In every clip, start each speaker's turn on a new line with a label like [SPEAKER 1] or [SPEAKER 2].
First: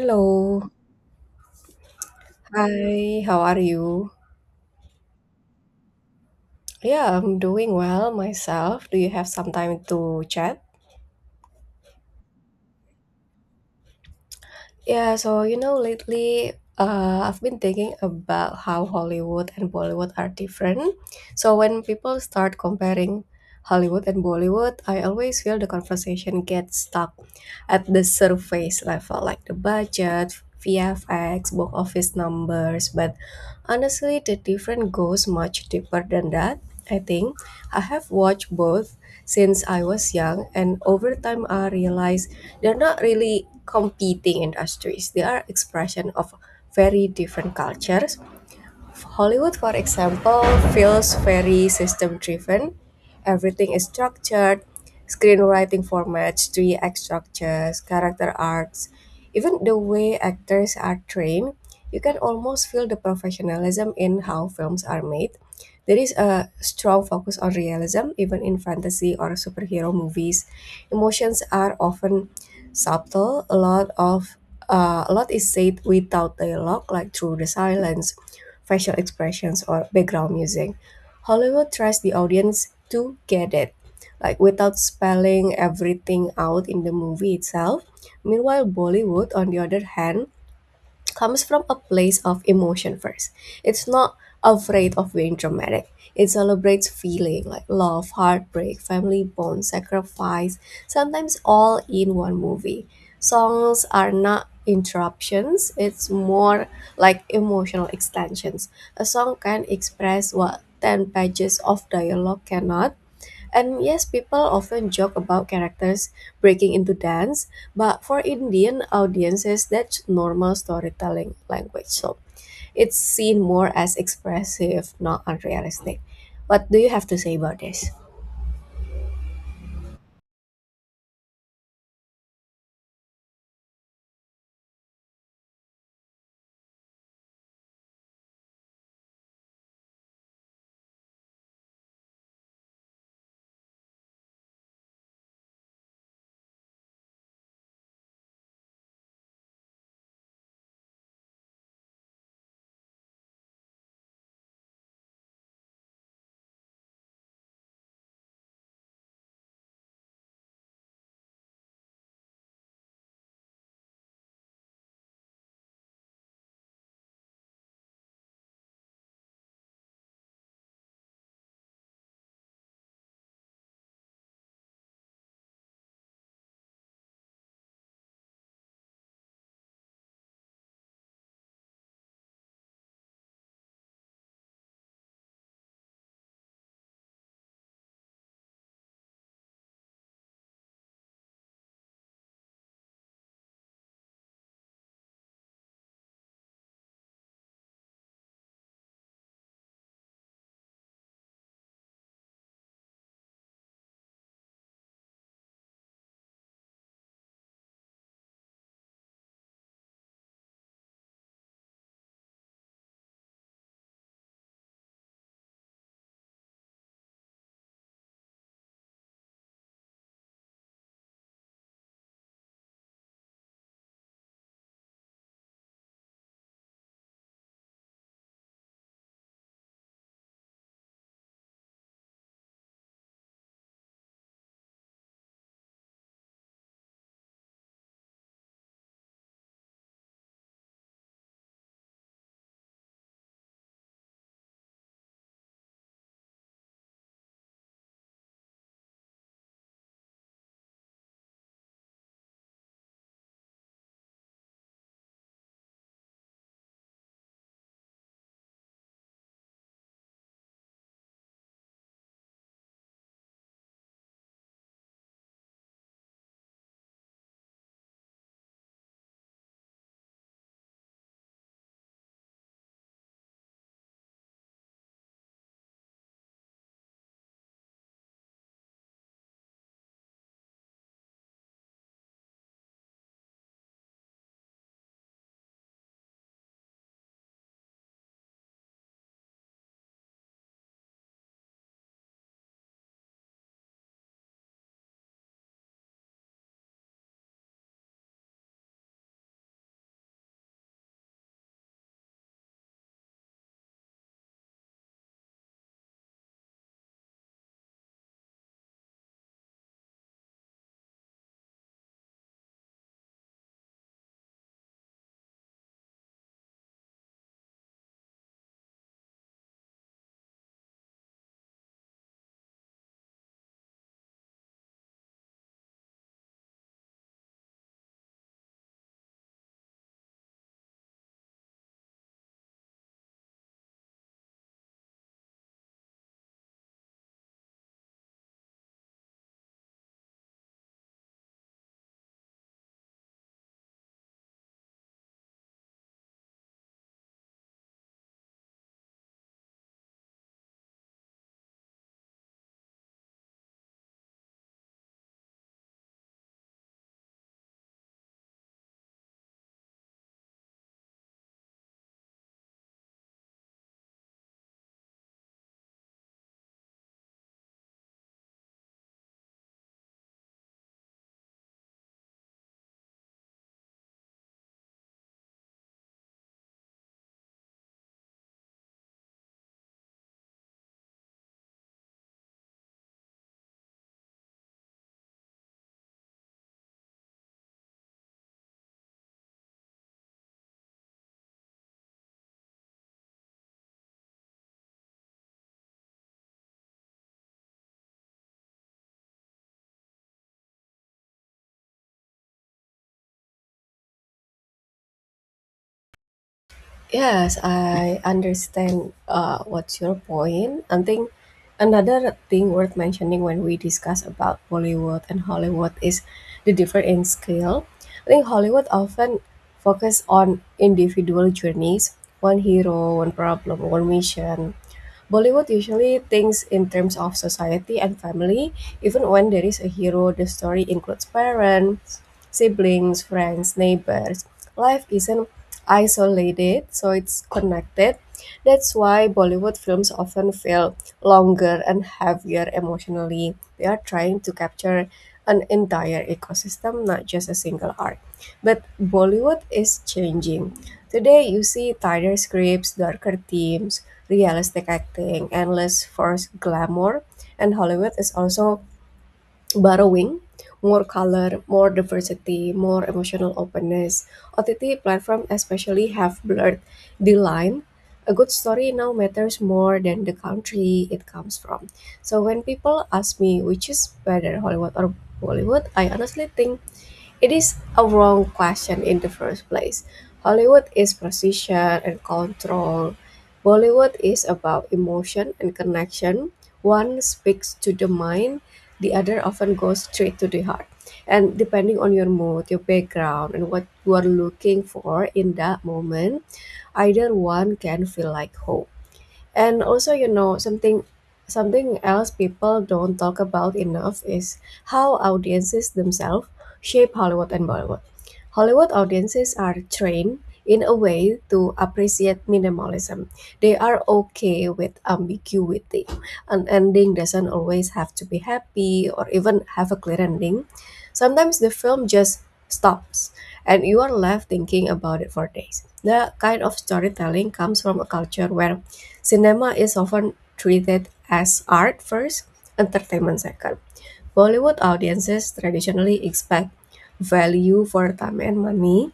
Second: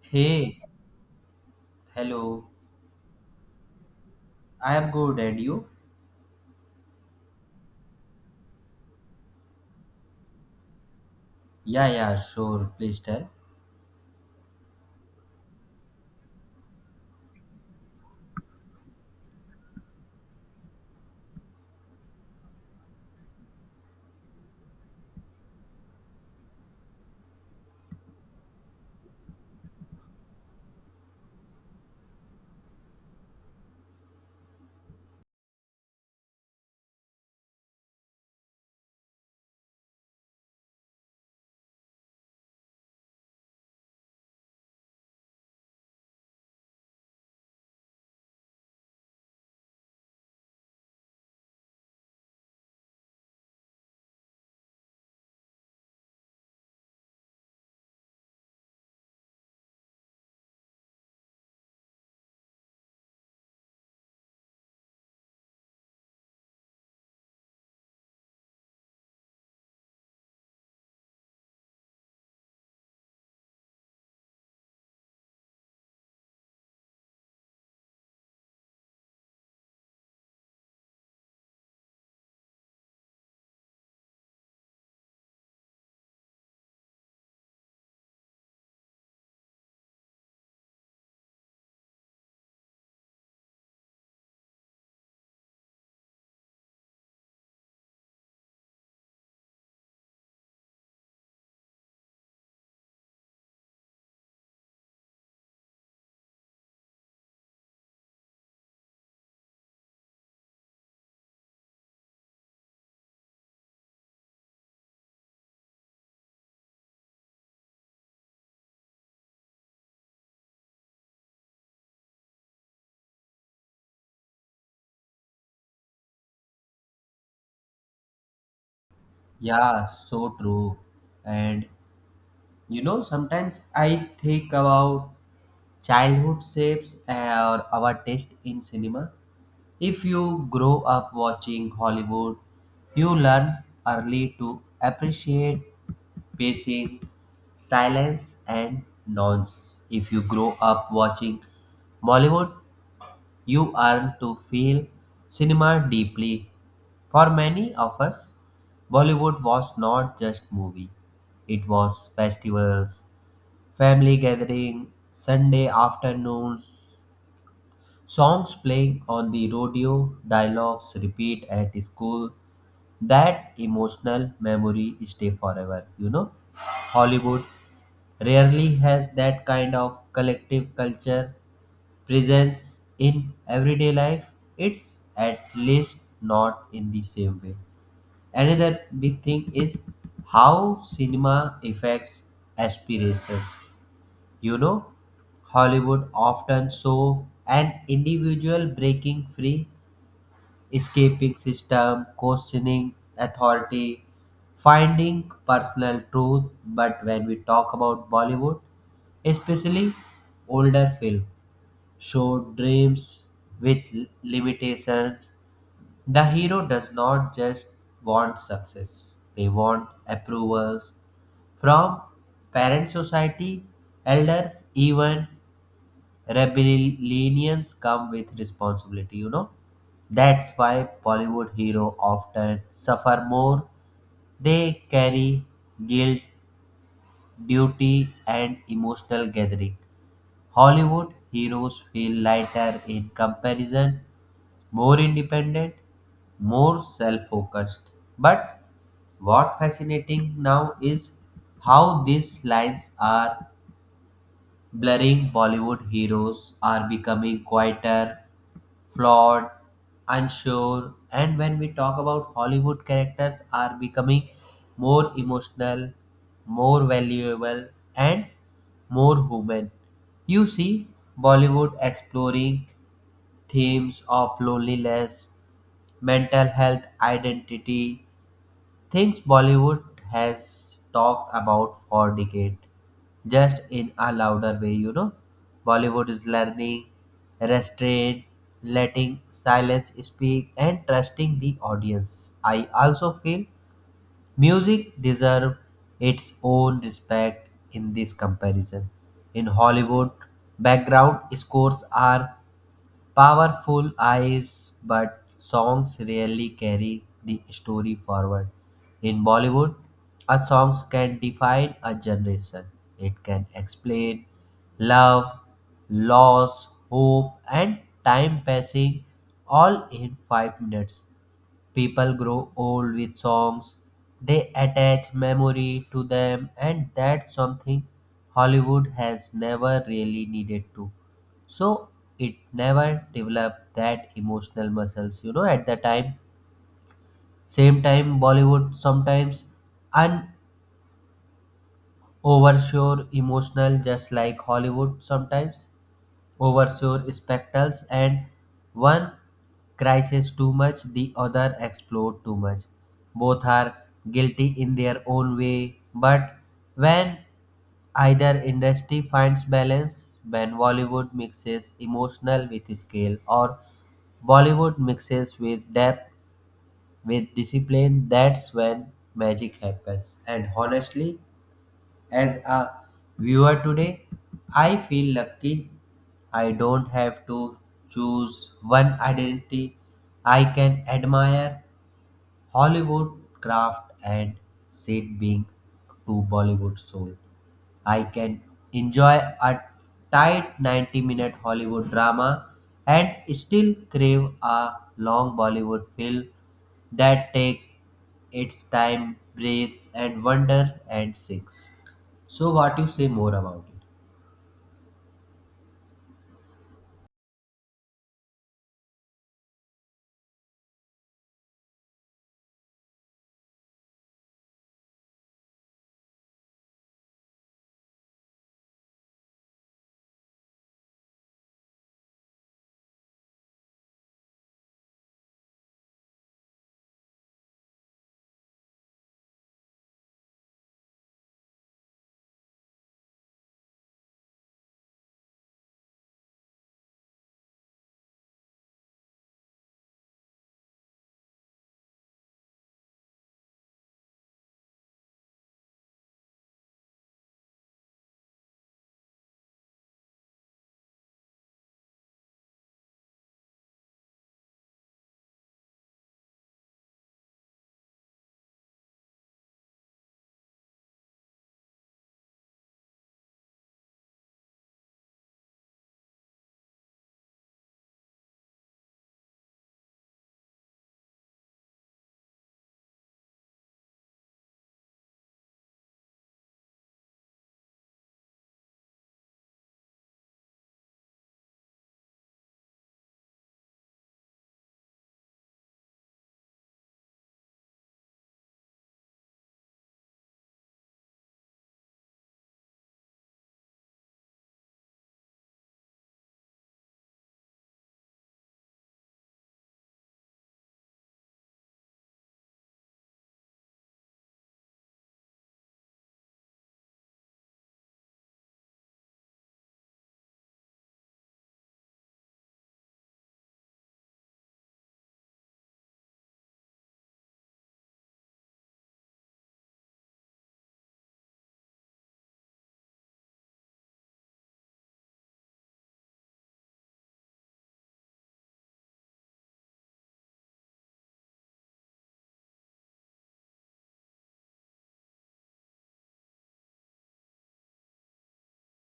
[SPEAKER 1] Hey, hello.
[SPEAKER 2] Hi, how are you?
[SPEAKER 1] I am good, and you?
[SPEAKER 2] Yeah, I'm doing well myself. Do you have some time to chat?
[SPEAKER 1] Yeah, sure. Please tell.
[SPEAKER 2] Yeah, so you know, lately I've been thinking about how Hollywood and Bollywood are different. So when people start comparing Hollywood and Bollywood, I always feel the conversation gets stuck at the surface level, like the budget, VFX, box office numbers. But honestly, the difference goes much deeper than that. I think I have watched both since I was young, and over time, I realized they're not really competing industries. They are expression of very different cultures. Hollywood, for example, feels very system driven. Everything is structured: screenwriting formats, three act structures, character arcs, even the way actors are trained. You can almost feel the professionalism in how films are made. There is a strong focus on realism, even in fantasy or superhero movies. Emotions are often subtle. A lot is said without dialogue, like through the silence, facial expressions, or background music. Hollywood tries the audience to get it, like without spelling everything out in the movie itself. Meanwhile, Bollywood, on the other hand, comes from a place of emotion first. It's not afraid of being dramatic. It celebrates feeling like love, heartbreak, family bonds, sacrifice, sometimes all in one movie. Songs are not interruptions, it's more like emotional extensions. A song can express what 10 pages of dialogue cannot, and yes, people often joke about characters breaking into dance, but for Indian audiences, that's normal storytelling language. So it's seen more as expressive, not unrealistic. What do you have to say about this?
[SPEAKER 1] Yeah, so true. And you know, sometimes I think about childhood shapes or our taste in cinema. If you grow up watching Hollywood, you learn early to appreciate pacing, silence, and nonce. If you grow up watching Bollywood, you earn to feel cinema deeply. For many of us, Bollywood was not just movie. It was festivals, family gathering, Sunday afternoons, songs playing on the radio, dialogues repeat at school. That emotional memory stay forever, you know. Hollywood rarely has that kind of collective culture presence in everyday life, it's at least not in the same way. Another big thing is how cinema affects aspirations, you know, Hollywood often show an individual breaking free, escaping system, questioning authority, finding personal truth. But when we talk about Bollywood, especially older film, show dreams with limitations. The hero does not just want success, they want approvals from parent society, elders, even rebellions come with responsibility, you know. That's why Bollywood hero often suffer more. They carry guilt, duty, and emotional gathering. Hollywood heroes feel lighter in comparison, more independent, more self focused. But what fascinating now is how these lines are blurring. Bollywood heroes are becoming quieter, flawed, unsure, and when we talk about Hollywood, characters are becoming more emotional, more valuable, and more human. You see Bollywood exploring themes of loneliness, mental health, identity, things Bollywood has talked about for decades, just in a louder way, you know. Bollywood is learning restraint, letting silence speak, and trusting the audience. I also feel music deserves its own respect in this comparison. In Hollywood, background scores are powerful eyes, but songs rarely carry the story forward. In Bollywood, a song can define a generation. It can explain love, loss, hope, and time passing all in 5 minutes. People grow old with songs, they attach memory to them, and that's something Hollywood has never really needed to. So it never developed that emotional muscles, you know, at the time. Same time, Bollywood sometimes and overshore emotional, just like Hollywood sometimes oversure spectacles, and one crisis too much, the other explode too much. Both are guilty in their own way, but when either industry finds balance, when Bollywood mixes emotional with scale, or Bollywood mixes with depth with discipline, that's when magic happens. And honestly, as a viewer today, I feel lucky I don't have to choose one identity. I can admire Hollywood craft and said being to Bollywood soul. I can enjoy a tight 90-minute Hollywood drama and still crave a long Bollywood film that take its time, breathes and wonder and sings. So what you say more about it?
[SPEAKER 2] Yes, I understand what's your point. I think another thing worth mentioning when we discuss about Bollywood and Hollywood is the difference in scale. I think Hollywood often focus on individual journeys, one hero, one problem, one mission. Bollywood usually thinks in terms of society and family. Even when there is a hero, the story includes parents, siblings, friends, neighbors. Life isn't isolated, so it's connected. That's why Bollywood films often feel longer and heavier emotionally. They are trying to capture an entire ecosystem, not just a single arc. But Bollywood is changing. Today, you see tighter scripts, darker themes, realistic acting, and less forced glamour. And Hollywood is also borrowing more color, more diversity, more emotional openness. OTT platform especially have blurred the line. A good story now matters more than the country it comes from. So when people ask me which is better, Hollywood or Bollywood, I honestly think it is a wrong question in the first place. Hollywood is precision and control. Bollywood is about emotion and connection. One speaks to the mind, the other often goes straight to the heart. And depending on your mood, your background, and what you are looking for in that moment, either one can feel like home. And also, you know, something else people don't talk about enough is how audiences themselves shape Hollywood and Bollywood. Hollywood audiences are trained in a way to appreciate minimalism. They are okay with ambiguity. An ending doesn't always have to be happy or even have a clear ending. Sometimes the film just stops and you are left thinking about it for days. That kind of storytelling comes from a culture where cinema is often treated as art first, entertainment second. Bollywood audiences traditionally expect value for time and money.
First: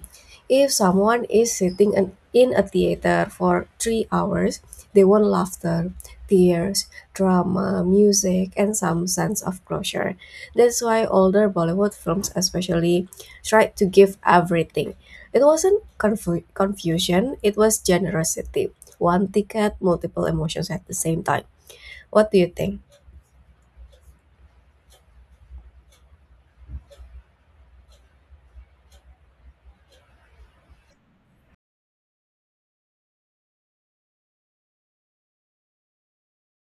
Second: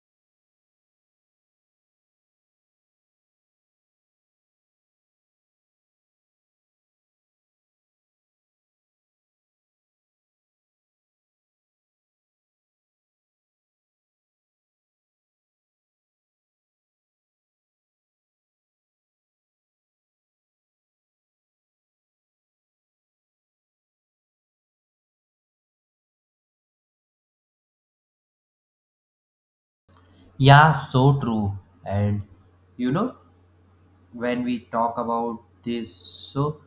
[SPEAKER 2] If someone is sitting in a theater for 3 hours, they want laughter, tears, drama, music, and some sense of closure. That's why older Bollywood films, especially, tried to give everything. It wasn't confusion, it was generosity: one ticket, multiple emotions at the same time. What do you think?
[SPEAKER 1] Yeah, so true. And you know, when we talk about this, so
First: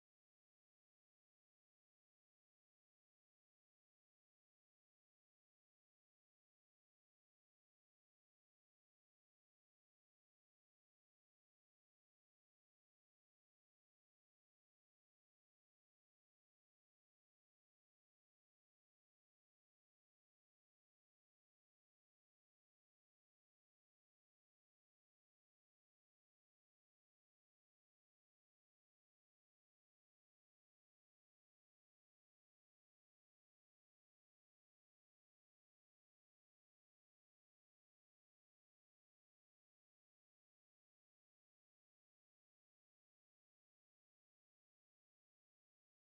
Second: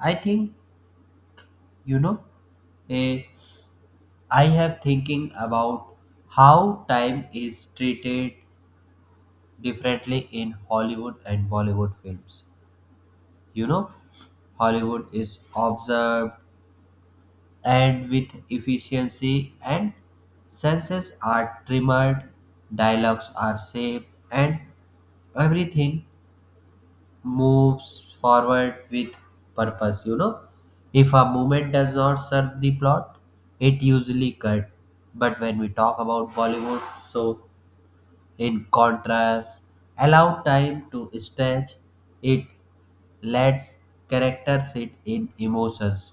[SPEAKER 1] I think, you know, eh, I have thinking about how time is treated differently in Hollywood and Bollywood films, you know. Hollywood is observed and with efficiency, and senses are trimmed, dialogues are saved, and everything moves forward with purpose, you know. If a movement does not serve the plot, it usually cut. But when we talk about Bollywood, so in contrast, allow time to stretch. It lets characters sit in emotions.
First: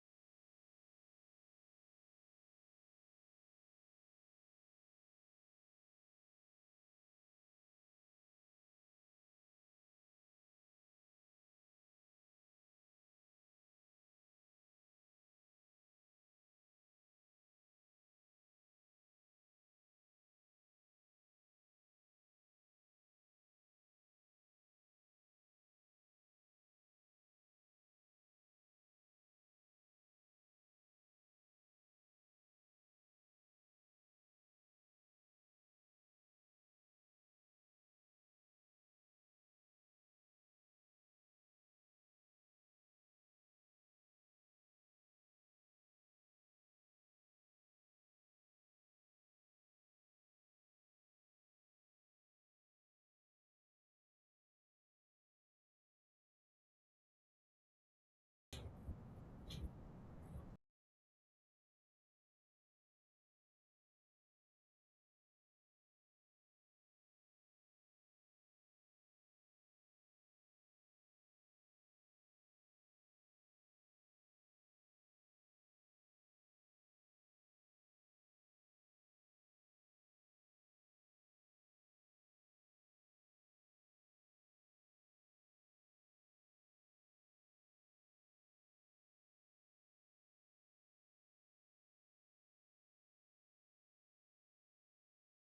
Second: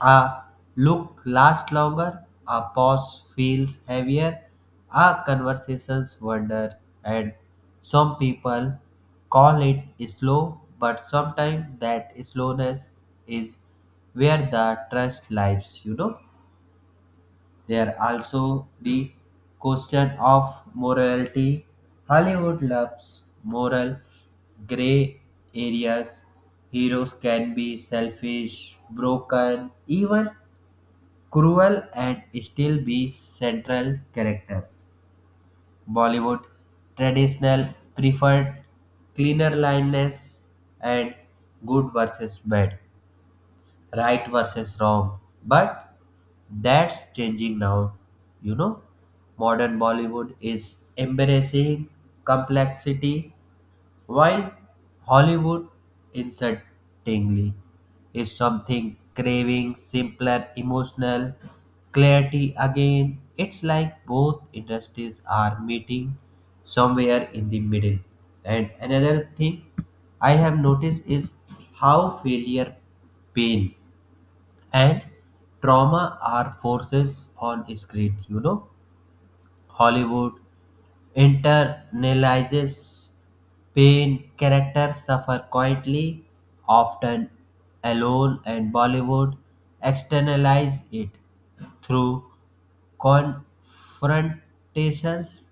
[SPEAKER 1] A look lasts longer, a pause feels heavier, a conversations wander, and some people call it slow, but sometimes that slowness is where the trust lies, you know. There are also the question of morality. Hollywood loves moral gray areas. Heroes can be selfish, broken, even cruel and still be central characters. Bollywood traditional preferred cleaner lineness and good versus bad, right versus wrong. But that's changing now, you know. Modern Bollywood is embracing complexity, while Hollywood incertainly is something craving simpler emotional clarity again. It's like both industries are meeting somewhere in the middle. And another thing I have noticed is how failure, pain, and trauma are forces on screen. You know, Hollywood internalizes pain, characters suffer quietly, often alone, and Bollywood externalizes it through confrontations,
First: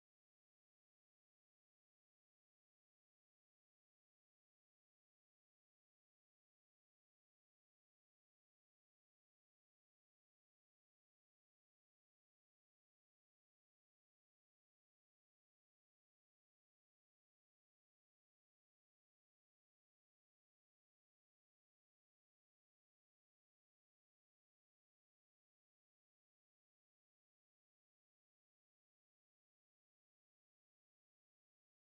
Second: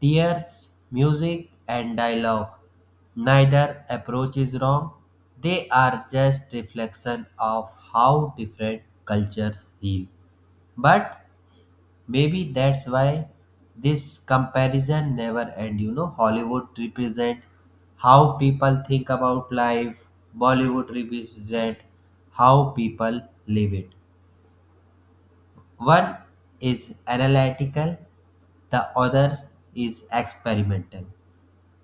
[SPEAKER 1] tears, music, and dialogue. Neither approach is wrong, they are just reflection of how different cultures heal. But maybe that's why this comparison never end. You know, Hollywood represent how people think about life. Bollywood represent how people live it. One is analytical, the other is experimental.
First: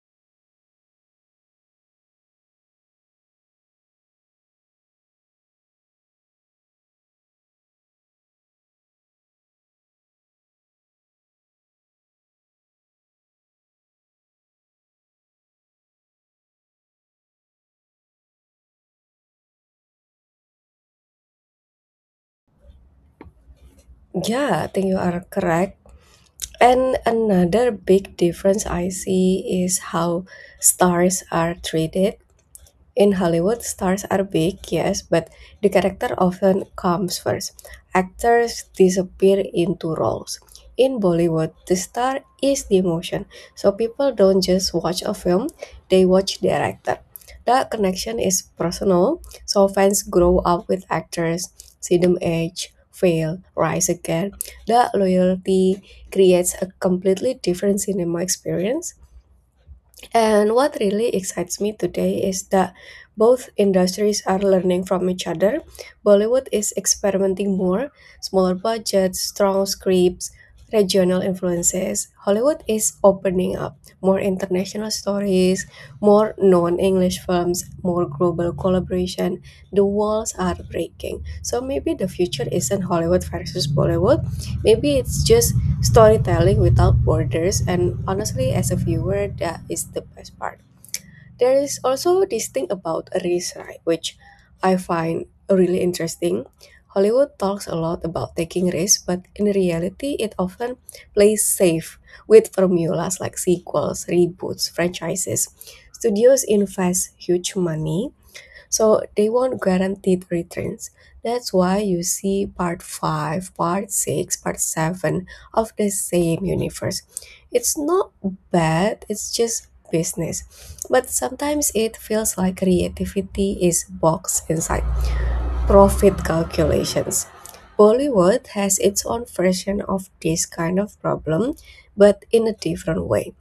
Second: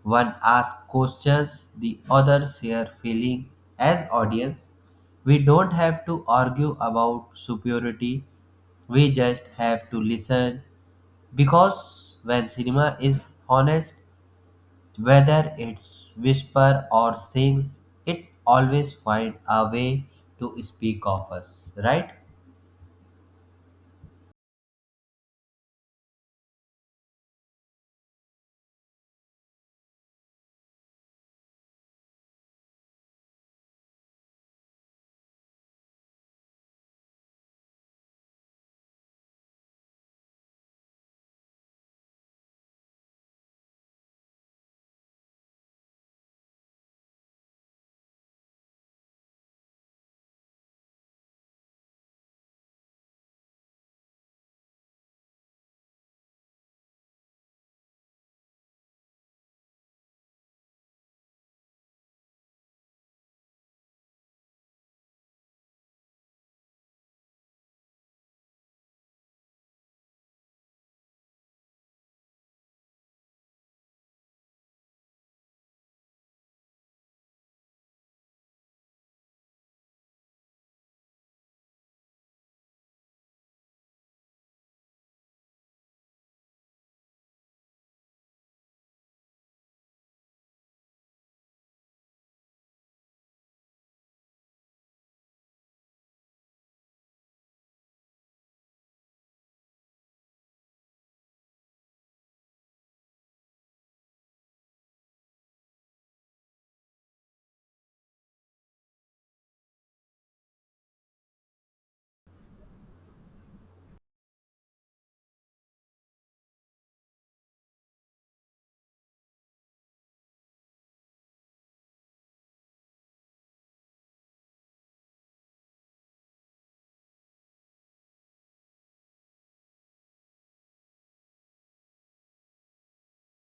[SPEAKER 1] One asks questions, the other share feelings. As audience, we don't have to argue about superiority. We just have to listen because when cinema is honest, whether it's whisper or sings, it always finds a way to speak of us, right?
[SPEAKER 2] Yeah, I think you are correct. And another big difference I see is how stars are treated. In Hollywood, stars are big, yes, but the character often comes first. Actors disappear into roles. In Bollywood, the star is the emotion, so people don't just watch a film, they watch the actor. That connection is personal, so fans grow up with actors, see them age, fail, rise again. That loyalty creates a completely different cinema experience. And what really excites me today is that both industries are learning from each other. Bollywood is experimenting more, smaller budgets, strong scripts, regional influences. Hollywood is opening up more international stories, more non English films, more global collaboration. The walls are breaking. So maybe the future isn't Hollywood versus Bollywood. Maybe it's just storytelling without borders, and honestly, as a viewer, that is the best part. There is also this thing about risk, right? Which I find really interesting. Hollywood talks a lot about taking risks, but in reality it often plays safe with formulas like sequels, reboots, franchises. Studios invest huge money, so they want guaranteed returns. That's why you see part 5, part 6, part 7 of the same universe. It's not bad, it's just business. But sometimes it feels like creativity is boxed inside profit calculations. Bollywood has its own version of this kind of problem, but in a different way.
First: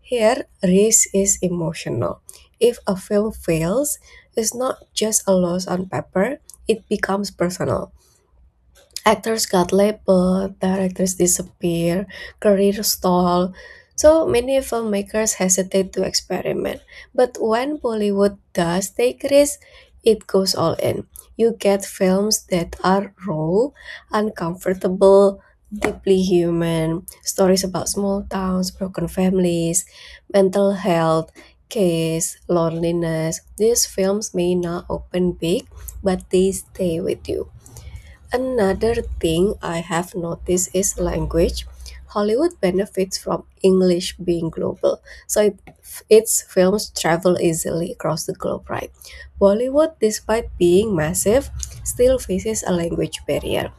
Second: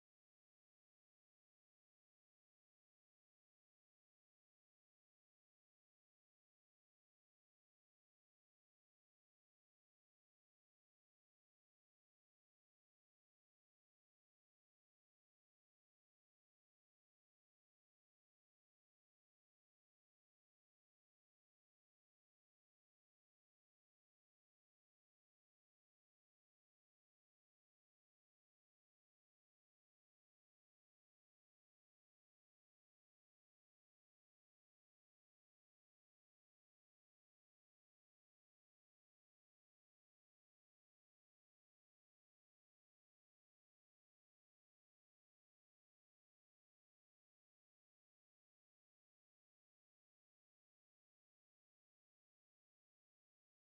[SPEAKER 2] Here, risk is emotional. If a film fails, it's not just a loss on paper, it becomes personal. Actors got labeled, directors disappear, career stall. So many filmmakers hesitate to experiment. But when Bollywood does take risks, it goes all in. You get films that are raw, uncomfortable, deeply human, stories about small towns, broken families, mental health, case, loneliness. These films may not open big, but they stay with you. Another thing I have noticed is language. Hollywood benefits from English being global, so its films travel easily across the globe, right? Bollywood, despite being massive, still faces a language barrier.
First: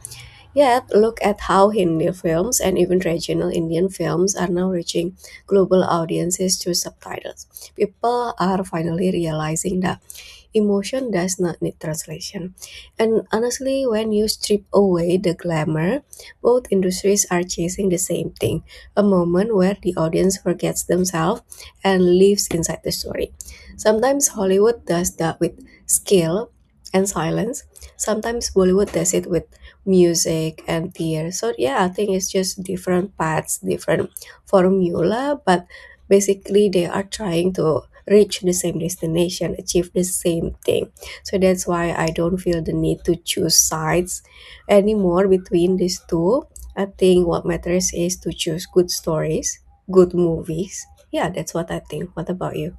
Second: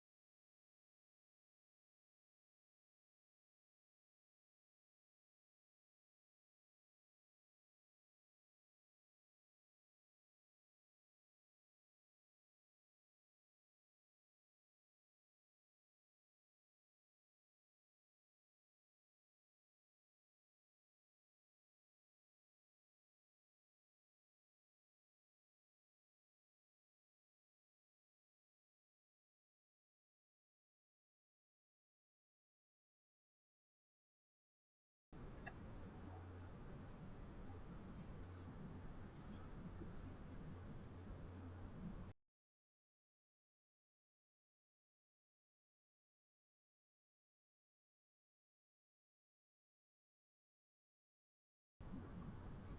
[SPEAKER 2] Yet, look at how Hindi films and even regional Indian films are now reaching global audiences through subtitles. People are finally realizing that emotion does not need translation. And honestly, when you strip away the glamour, both industries are chasing the same thing: a moment where the audience forgets themselves and lives inside the story. Sometimes Hollywood does that with skill and silence, sometimes Bollywood does it with music and theater. So, yeah, I think it's just different paths, different formula, but basically they are trying to reach the same destination, achieve the same thing. So that's why I don't feel the need to choose sides anymore between these two. I think what matters is to choose good stories, good movies. Yeah, that's what I think. What about you?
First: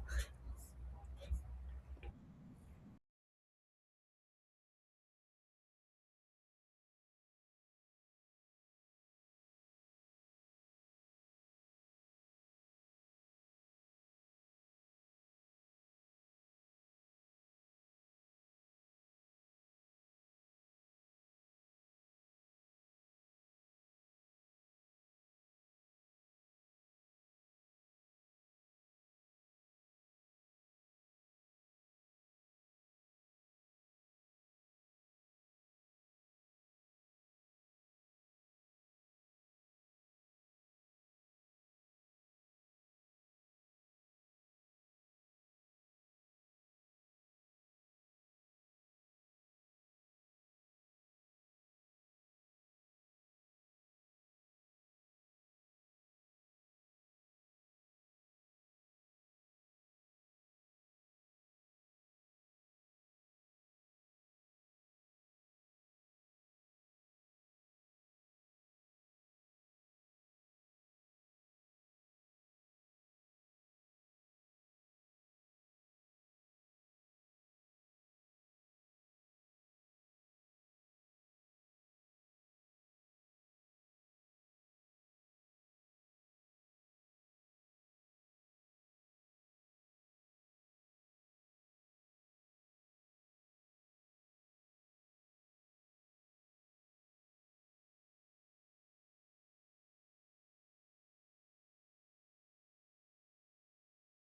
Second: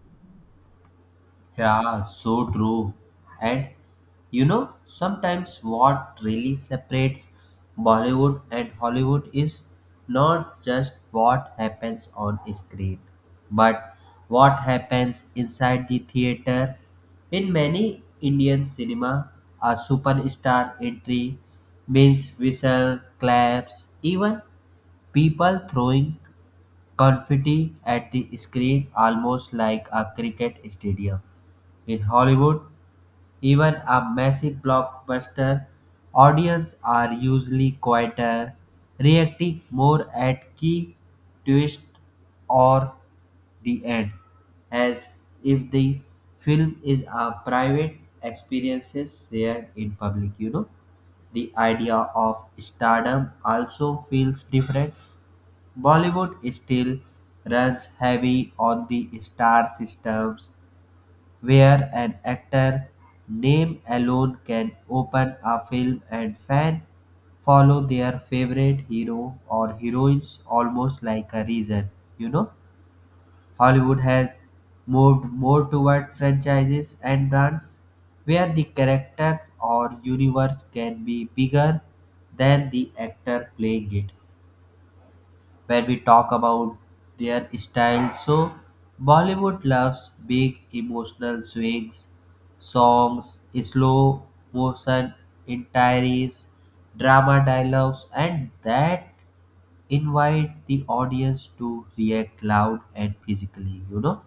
[SPEAKER 1] Yeah, so true. And you know, sometimes what really separates Bollywood and Hollywood is not just what happens on screen, but what happens inside the theater. In many Indian cinema, a superstar entry means whistle, claps, even people throwing confetti at the screen, almost like a cricket stadium. In Hollywood, even a massive blockbuster, audience are usually quieter, reacting more at key twist or the end, as if the film is a private experience shared in public, you know. The idea of stardom also feels different. Bollywood still runs heavy on the star systems, where an actor name alone can open a film and fan follow their favorite hero or heroines almost like a reason, you know. Hollywood has moved more toward franchises and brands, where the characters or universe can be bigger than the actor playing it. Where we talk about their style. So, Bollywood loves big emotional swings, songs, slow motion entiries, drama dialogues, and that invite the audience to react loud and physically, you know.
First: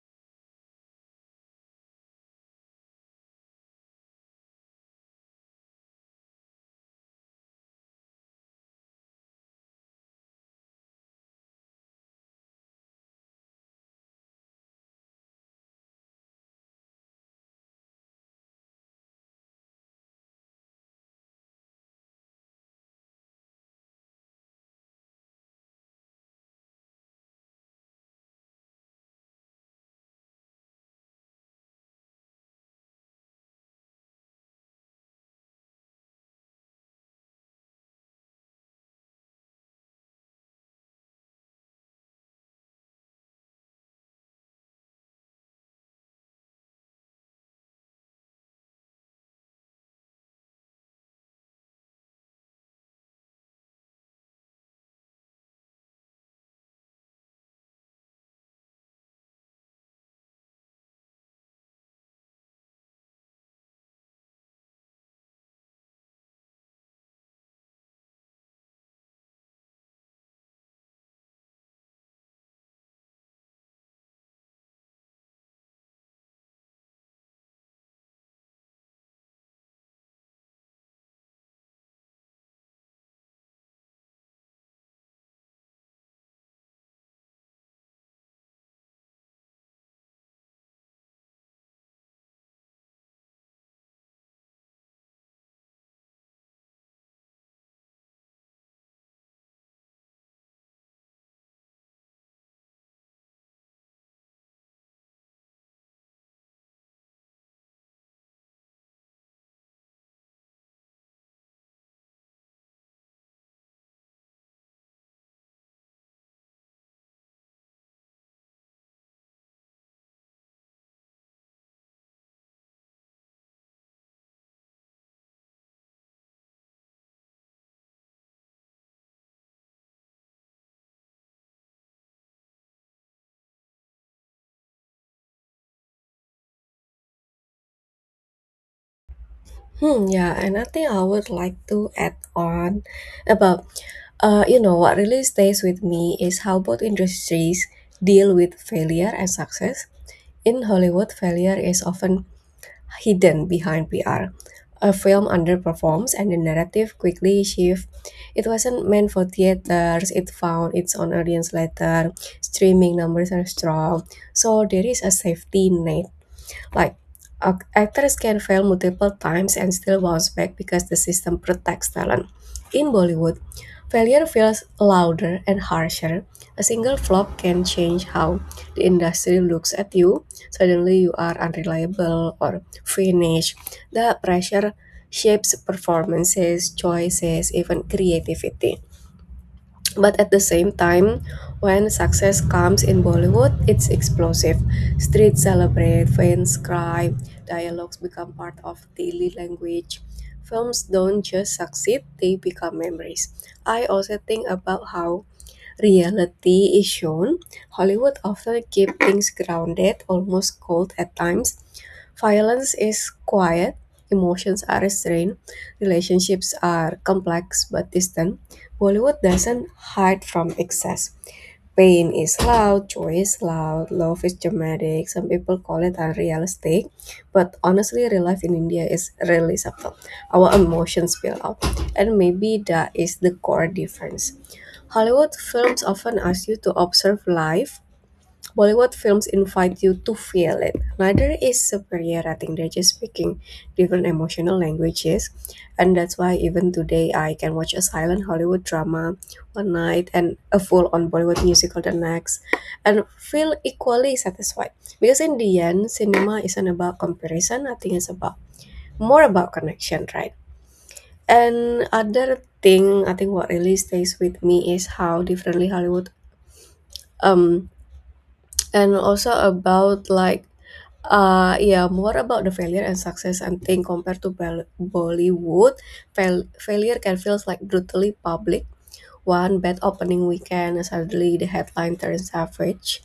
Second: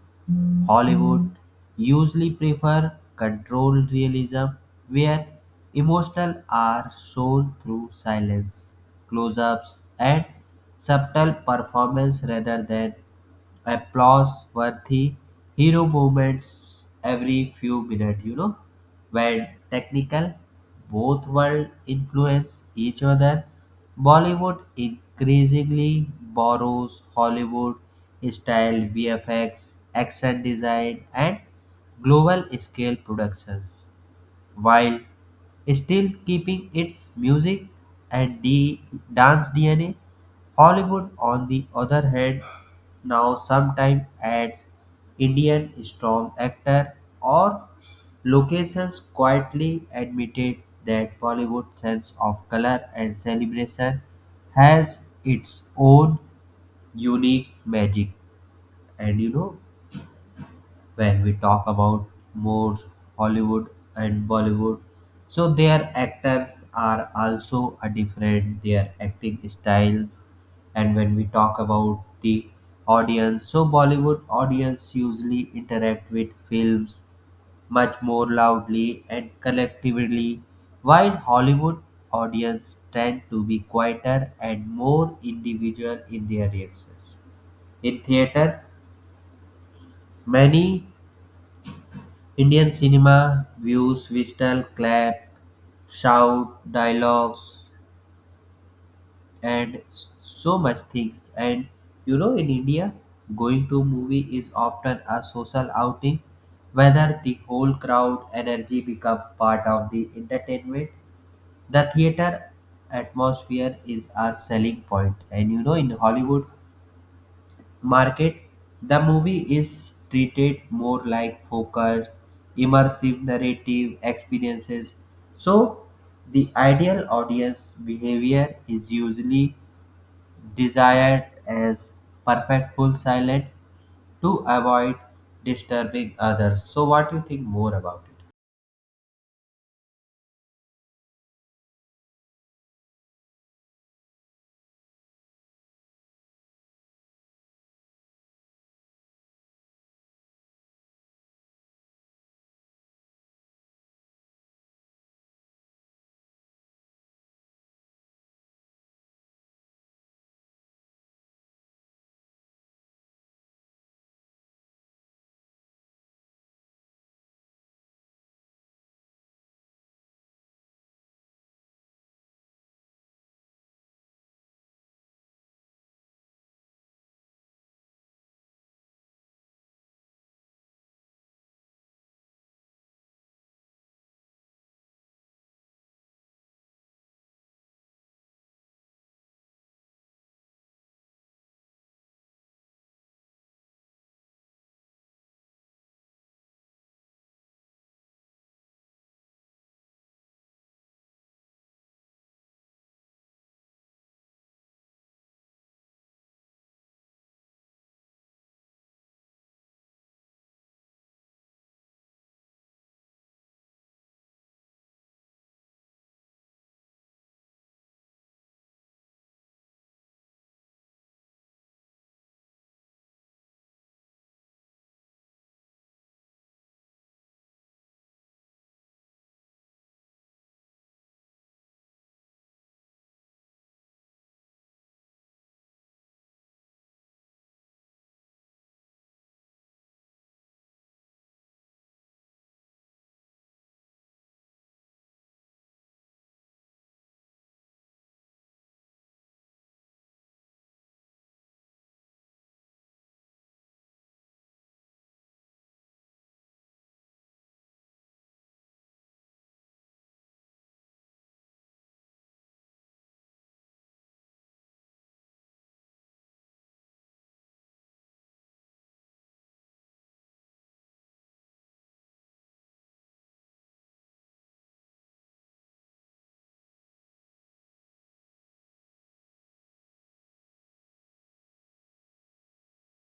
[SPEAKER 1] Hollywood usually prefer controlled realism, where emotional are shown through silence, close ups, and subtle performance rather than applause worthy hero moments every few minutes, you know, when technical both world influence each other. Bollywood increasingly borrows Hollywood style VFX, action design, and global scale productions while still keeping its music and dance DNA. Hollywood, on the other hand, now sometimes adds Indian strong actor or locations, quietly admitted that Bollywood's sense of color and celebration has its own unique magic. And you know, when we talk about more Hollywood and Bollywood. So their actors are also a different, their acting styles. And when we talk about the audience, so Bollywood audience usually interact with films much more loudly and collectively, while Hollywood audience tend to be quieter and more individual in their reactions. In theater, many Indian cinema views whistle, clap, shout, dialogues, and so much things. And you know, in India, going to movie is often a social outing, whether the whole crowd energy become part of the entertainment. The theater atmosphere is a selling point. And you know, in Hollywood market, the movie is treated more like focused, immersive narrative experiences. So, the ideal audience behavior is usually desired as perfect full silent to avoid disturbing others. So, what do you think more about it?
[SPEAKER 2] Hmm, yeah, and I think I would like to add on about, you know, what really stays with me is how both industries deal with failure and success. In Hollywood, failure is often hidden behind PR. A film underperforms and the narrative quickly shifts. It wasn't meant for theaters, it found its own audience later. Streaming numbers are strong, so there is a safety net. Like, actors can fail multiple times and still bounce back because the system protects talent. In Bollywood, failure feels louder and harsher. A single flop can change how the industry looks at you. Suddenly, you are unreliable or finished. The pressure shapes performances, choices, even creativity. But at the same time, when success comes in Bollywood, it's explosive. Streets celebrate, fans cry, dialogues become part of daily language. Films don't just succeed, they become memories. I also think about how reality is shown. Hollywood often keeps things grounded, almost cold at times. Violence is quiet, emotions are restrained, relationships are complex but distant. Bollywood doesn't hide from excess. Pain is loud, joy is loud, love is dramatic. Some people call it unrealistic, but honestly, real life in India is really subtle. Our emotions spill out, and maybe that is the core difference. Hollywood films often ask you to observe life. Bollywood films invite you to feel it. Neither is superior. I think they're just speaking different emotional languages. And that's why even today I can watch a silent Hollywood drama one night and a full on Bollywood musical the next and feel equally satisfied. Because in the end, cinema isn't about comparison. I think it's about more about connection, right? And other thing, I think what really stays with me is how differently Hollywood um and also about like yeah, more about the failure and success and thing compared to Bollywood failure can feels like brutally public. One bad opening weekend, suddenly the headline turns average.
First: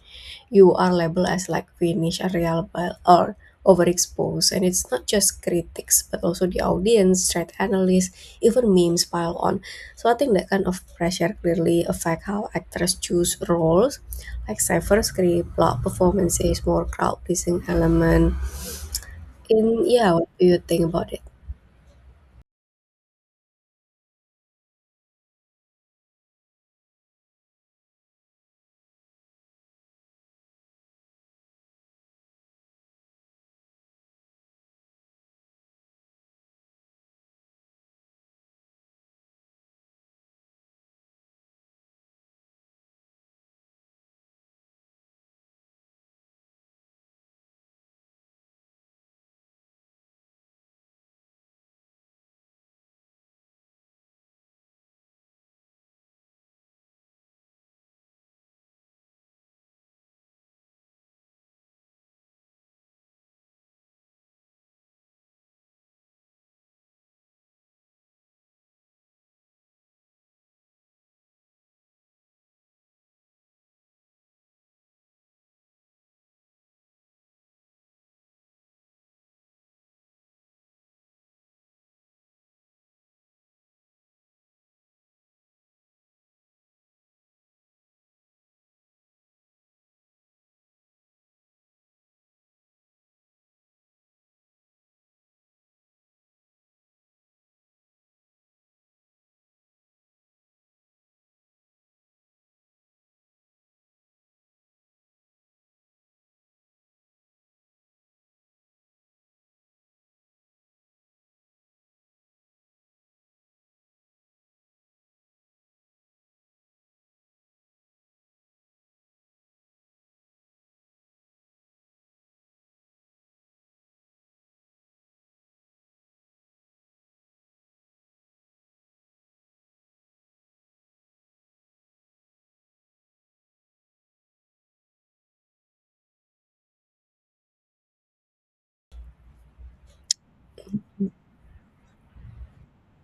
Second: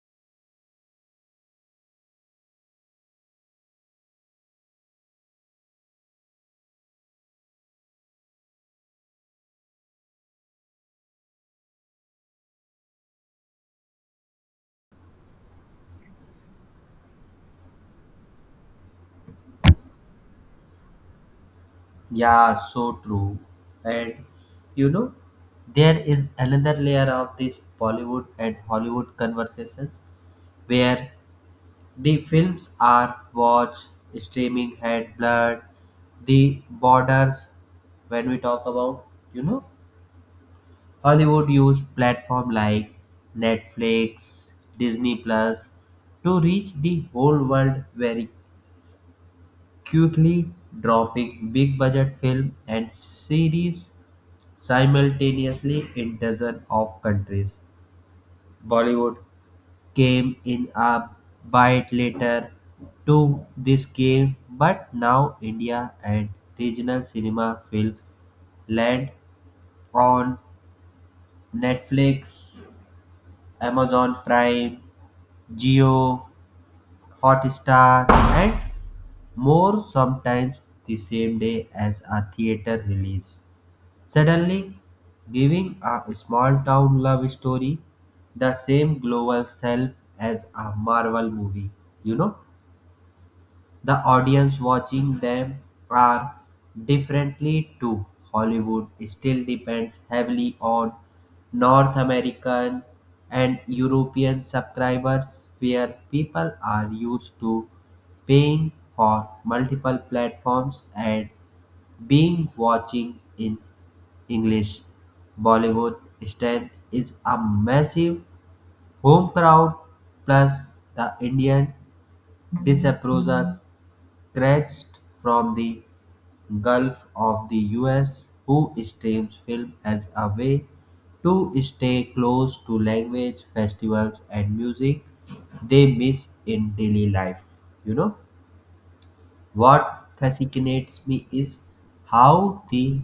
[SPEAKER 2] You are labeled as like Finnish, unreliable, or overexposed. And it's not just critics, but also the audience, threat analysts, even memes pile on. So I think that kind of pressure clearly affect how actors choose roles, like cipher script, plot performances, more crowd pleasing element. In yeah, what do you think about it?
[SPEAKER 1] Yeah, so true. And you know, there is another layer of this Bollywood and Hollywood conversations, where the films are watch, streaming head, blood, the borders. When we talk about, you know, Hollywood used platform like Netflix, Disney Plus to reach the whole world very quickly, dropping big budget film and series simultaneously in dozens of countries. Bollywood came in a bit later to this game, but now India and regional cinema films land on Netflix, Amazon Prime, Geo, Hotstar, and more, sometimes the same day as a theater release. Suddenly, giving a small town love story the same global self as a Marvel movie, you know? The audience watching them are differently too. Hollywood still depends heavily on North American and European subscribers, where people are used to paying for multiple platforms and being watching in English. Bollywood strength is a massive home crowd plus the Indian disapproval stretched from the Gulf of the US, who streams film as a way to stay close to language, festivals, and music they miss in daily life. You know, what fascinates me is how the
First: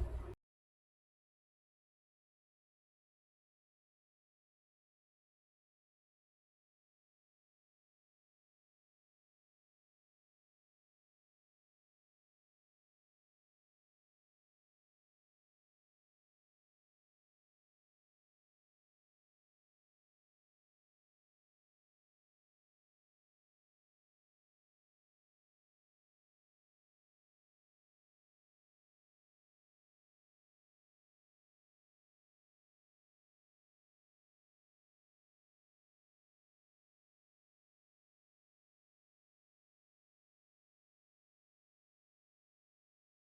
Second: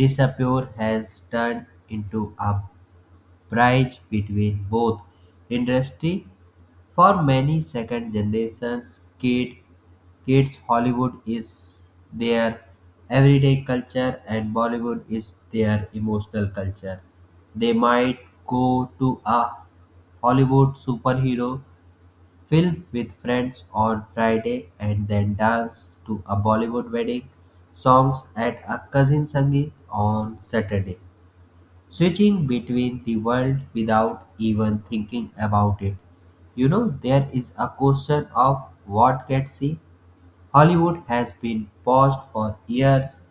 [SPEAKER 1] disappear has turned into a bridge between both industry. For many second generation kid, kids, Hollywood is their everyday culture and Bollywood is their emotional culture. They might go to a Hollywood superhero film with friends on Friday and then dance to a Bollywood wedding songs at a cousin's sangeet on Saturday, switching between the world without even thinking about it. You know, there is a question of what gets seen. Hollywood has been paused for years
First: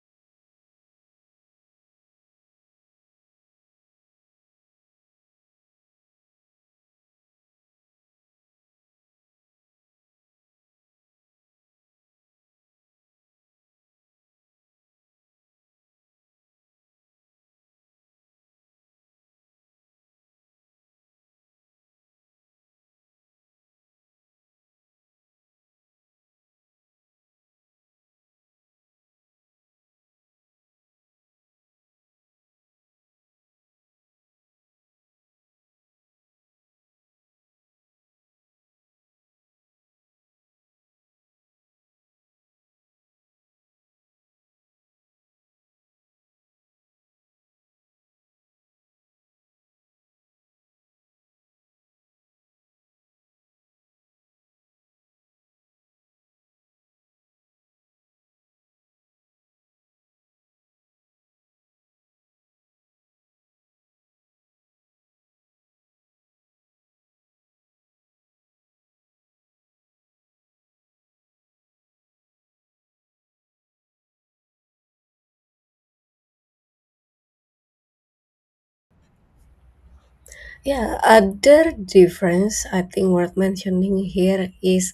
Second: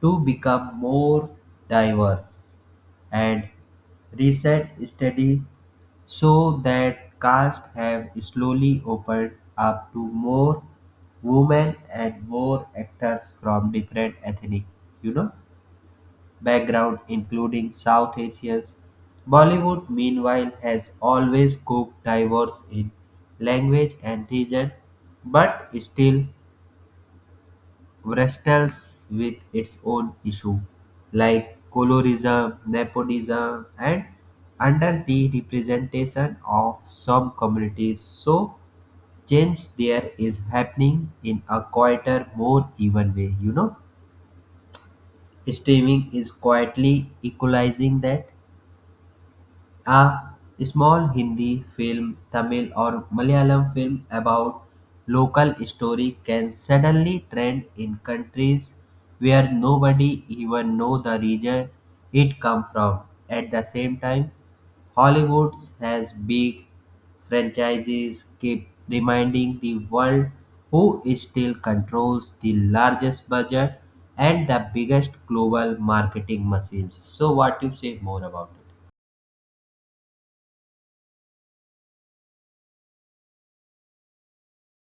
[SPEAKER 1] to become more diverse, and recent studies show that casts have slowly opened up to more women and more actors from different ethnic, you know, background, including South Asians. Bollywood, meanwhile, has always cooked diverse in language and region, but still wrestles with its own issue, like colorism, nepotism, and under the representation of some communities. So, change there is happening in a quieter, more even way. You know, streaming is quietly equalizing that a small Hindi film, Tamil or Malayalam film about local story can suddenly trend in countries where nobody even know the region it come from. At the same time, Hollywood has big franchises keep reminding the world who still controls the largest budget and the biggest global marketing machines. So what you say more about it?
[SPEAKER 2] Yeah, other difference I think worth mentioning here is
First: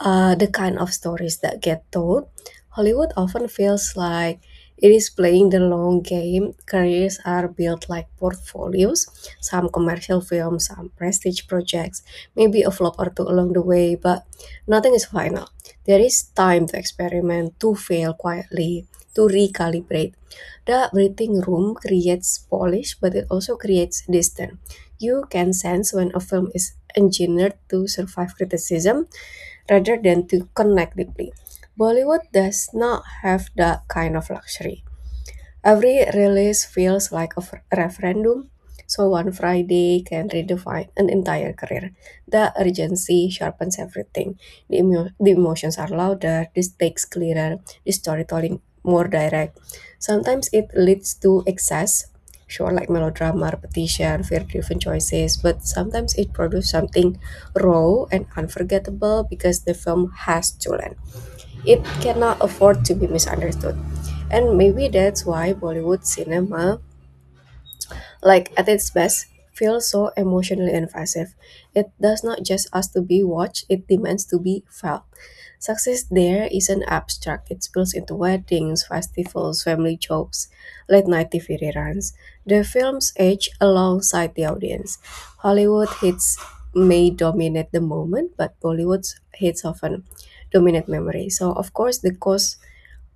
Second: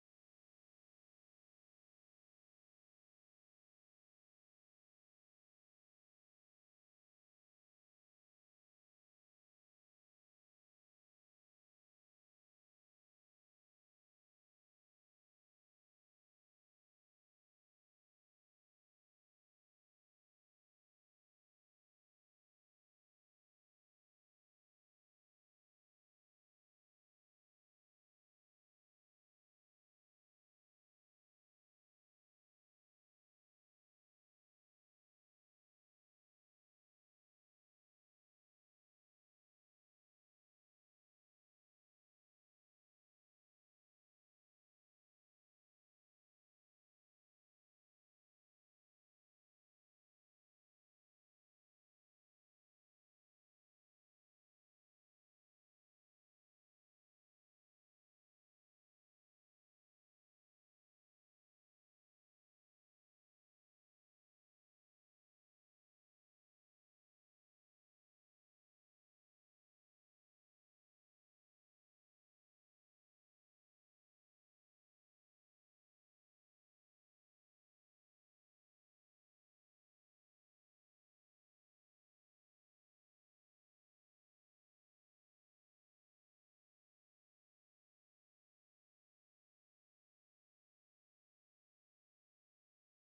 [SPEAKER 2] the kind of stories that get told. Hollywood often feels like it is playing the long game. Careers are built like portfolios, some commercial films, some prestige projects, maybe a flop or two along the way, but nothing is final. There is time to experiment, to fail quietly, to recalibrate. The breathing room creates polish, but it also creates distance. You can sense when a film is engineered to survive criticism rather than to connect deeply. Bollywood does not have that kind of luxury. Every release feels like a referendum, so one Friday can redefine an entire career. The urgency sharpens everything. The emotions are louder, the stakes clearer, the storytelling more direct. Sometimes it leads to excess, sure, like melodrama, repetition, fear driven choices, but sometimes it produces something raw and unforgettable because the film has to land. It cannot afford to be misunderstood. And maybe that's why Bollywood cinema, like at its best, feels so emotionally invasive. It does not just ask to be watched, it demands to be felt. Success there isn't abstract, it spills into weddings, festivals, family jokes, late night TV reruns. The films age alongside the audience. Hollywood hits may dominate the moment, but Bollywood's hits often dominate memory. So, of course, the cost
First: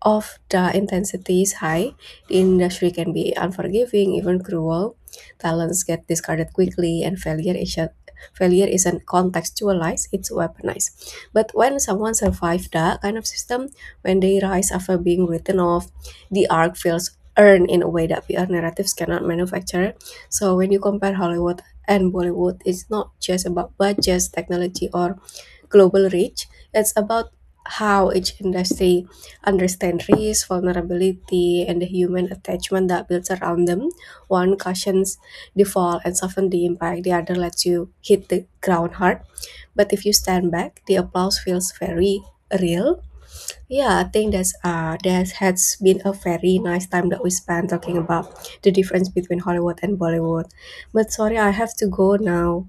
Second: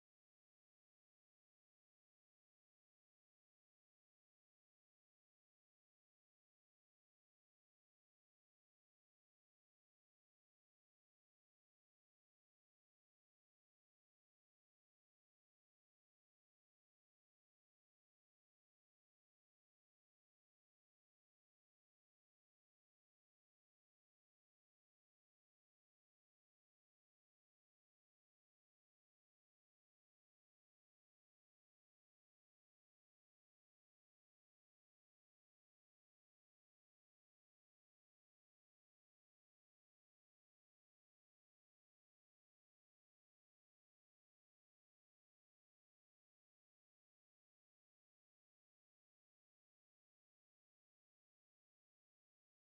[SPEAKER 2] of the intensity is high, the industry can be unforgiving, even cruel. Talents get discarded quickly, and failure isn't contextualized; it's weaponized. But when someone survives that kind of system, when they rise after being written off, the arc feels earned in a way that PR narratives cannot manufacture. So when you compare Hollywood and Bollywood, it's not just about budgets, technology, or global reach. It's about how each industry understands risk, vulnerability, and the human attachment that builds around them. One cushions the fall and softens the impact, the other lets you hit the ground hard. But if you stand back, the applause feels very real. Yeah, I think that's that has been a very nice time that we spent talking about the difference between Hollywood and Bollywood. But sorry, I have to go now.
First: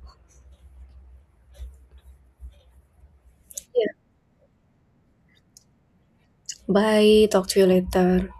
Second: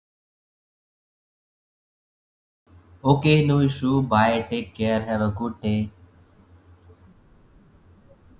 [SPEAKER 1] Okay, no
[SPEAKER 2] Yeah.
[SPEAKER 1] issue. Bye. Take care. Have a good day.
[SPEAKER 2] Bye. Talk to you later.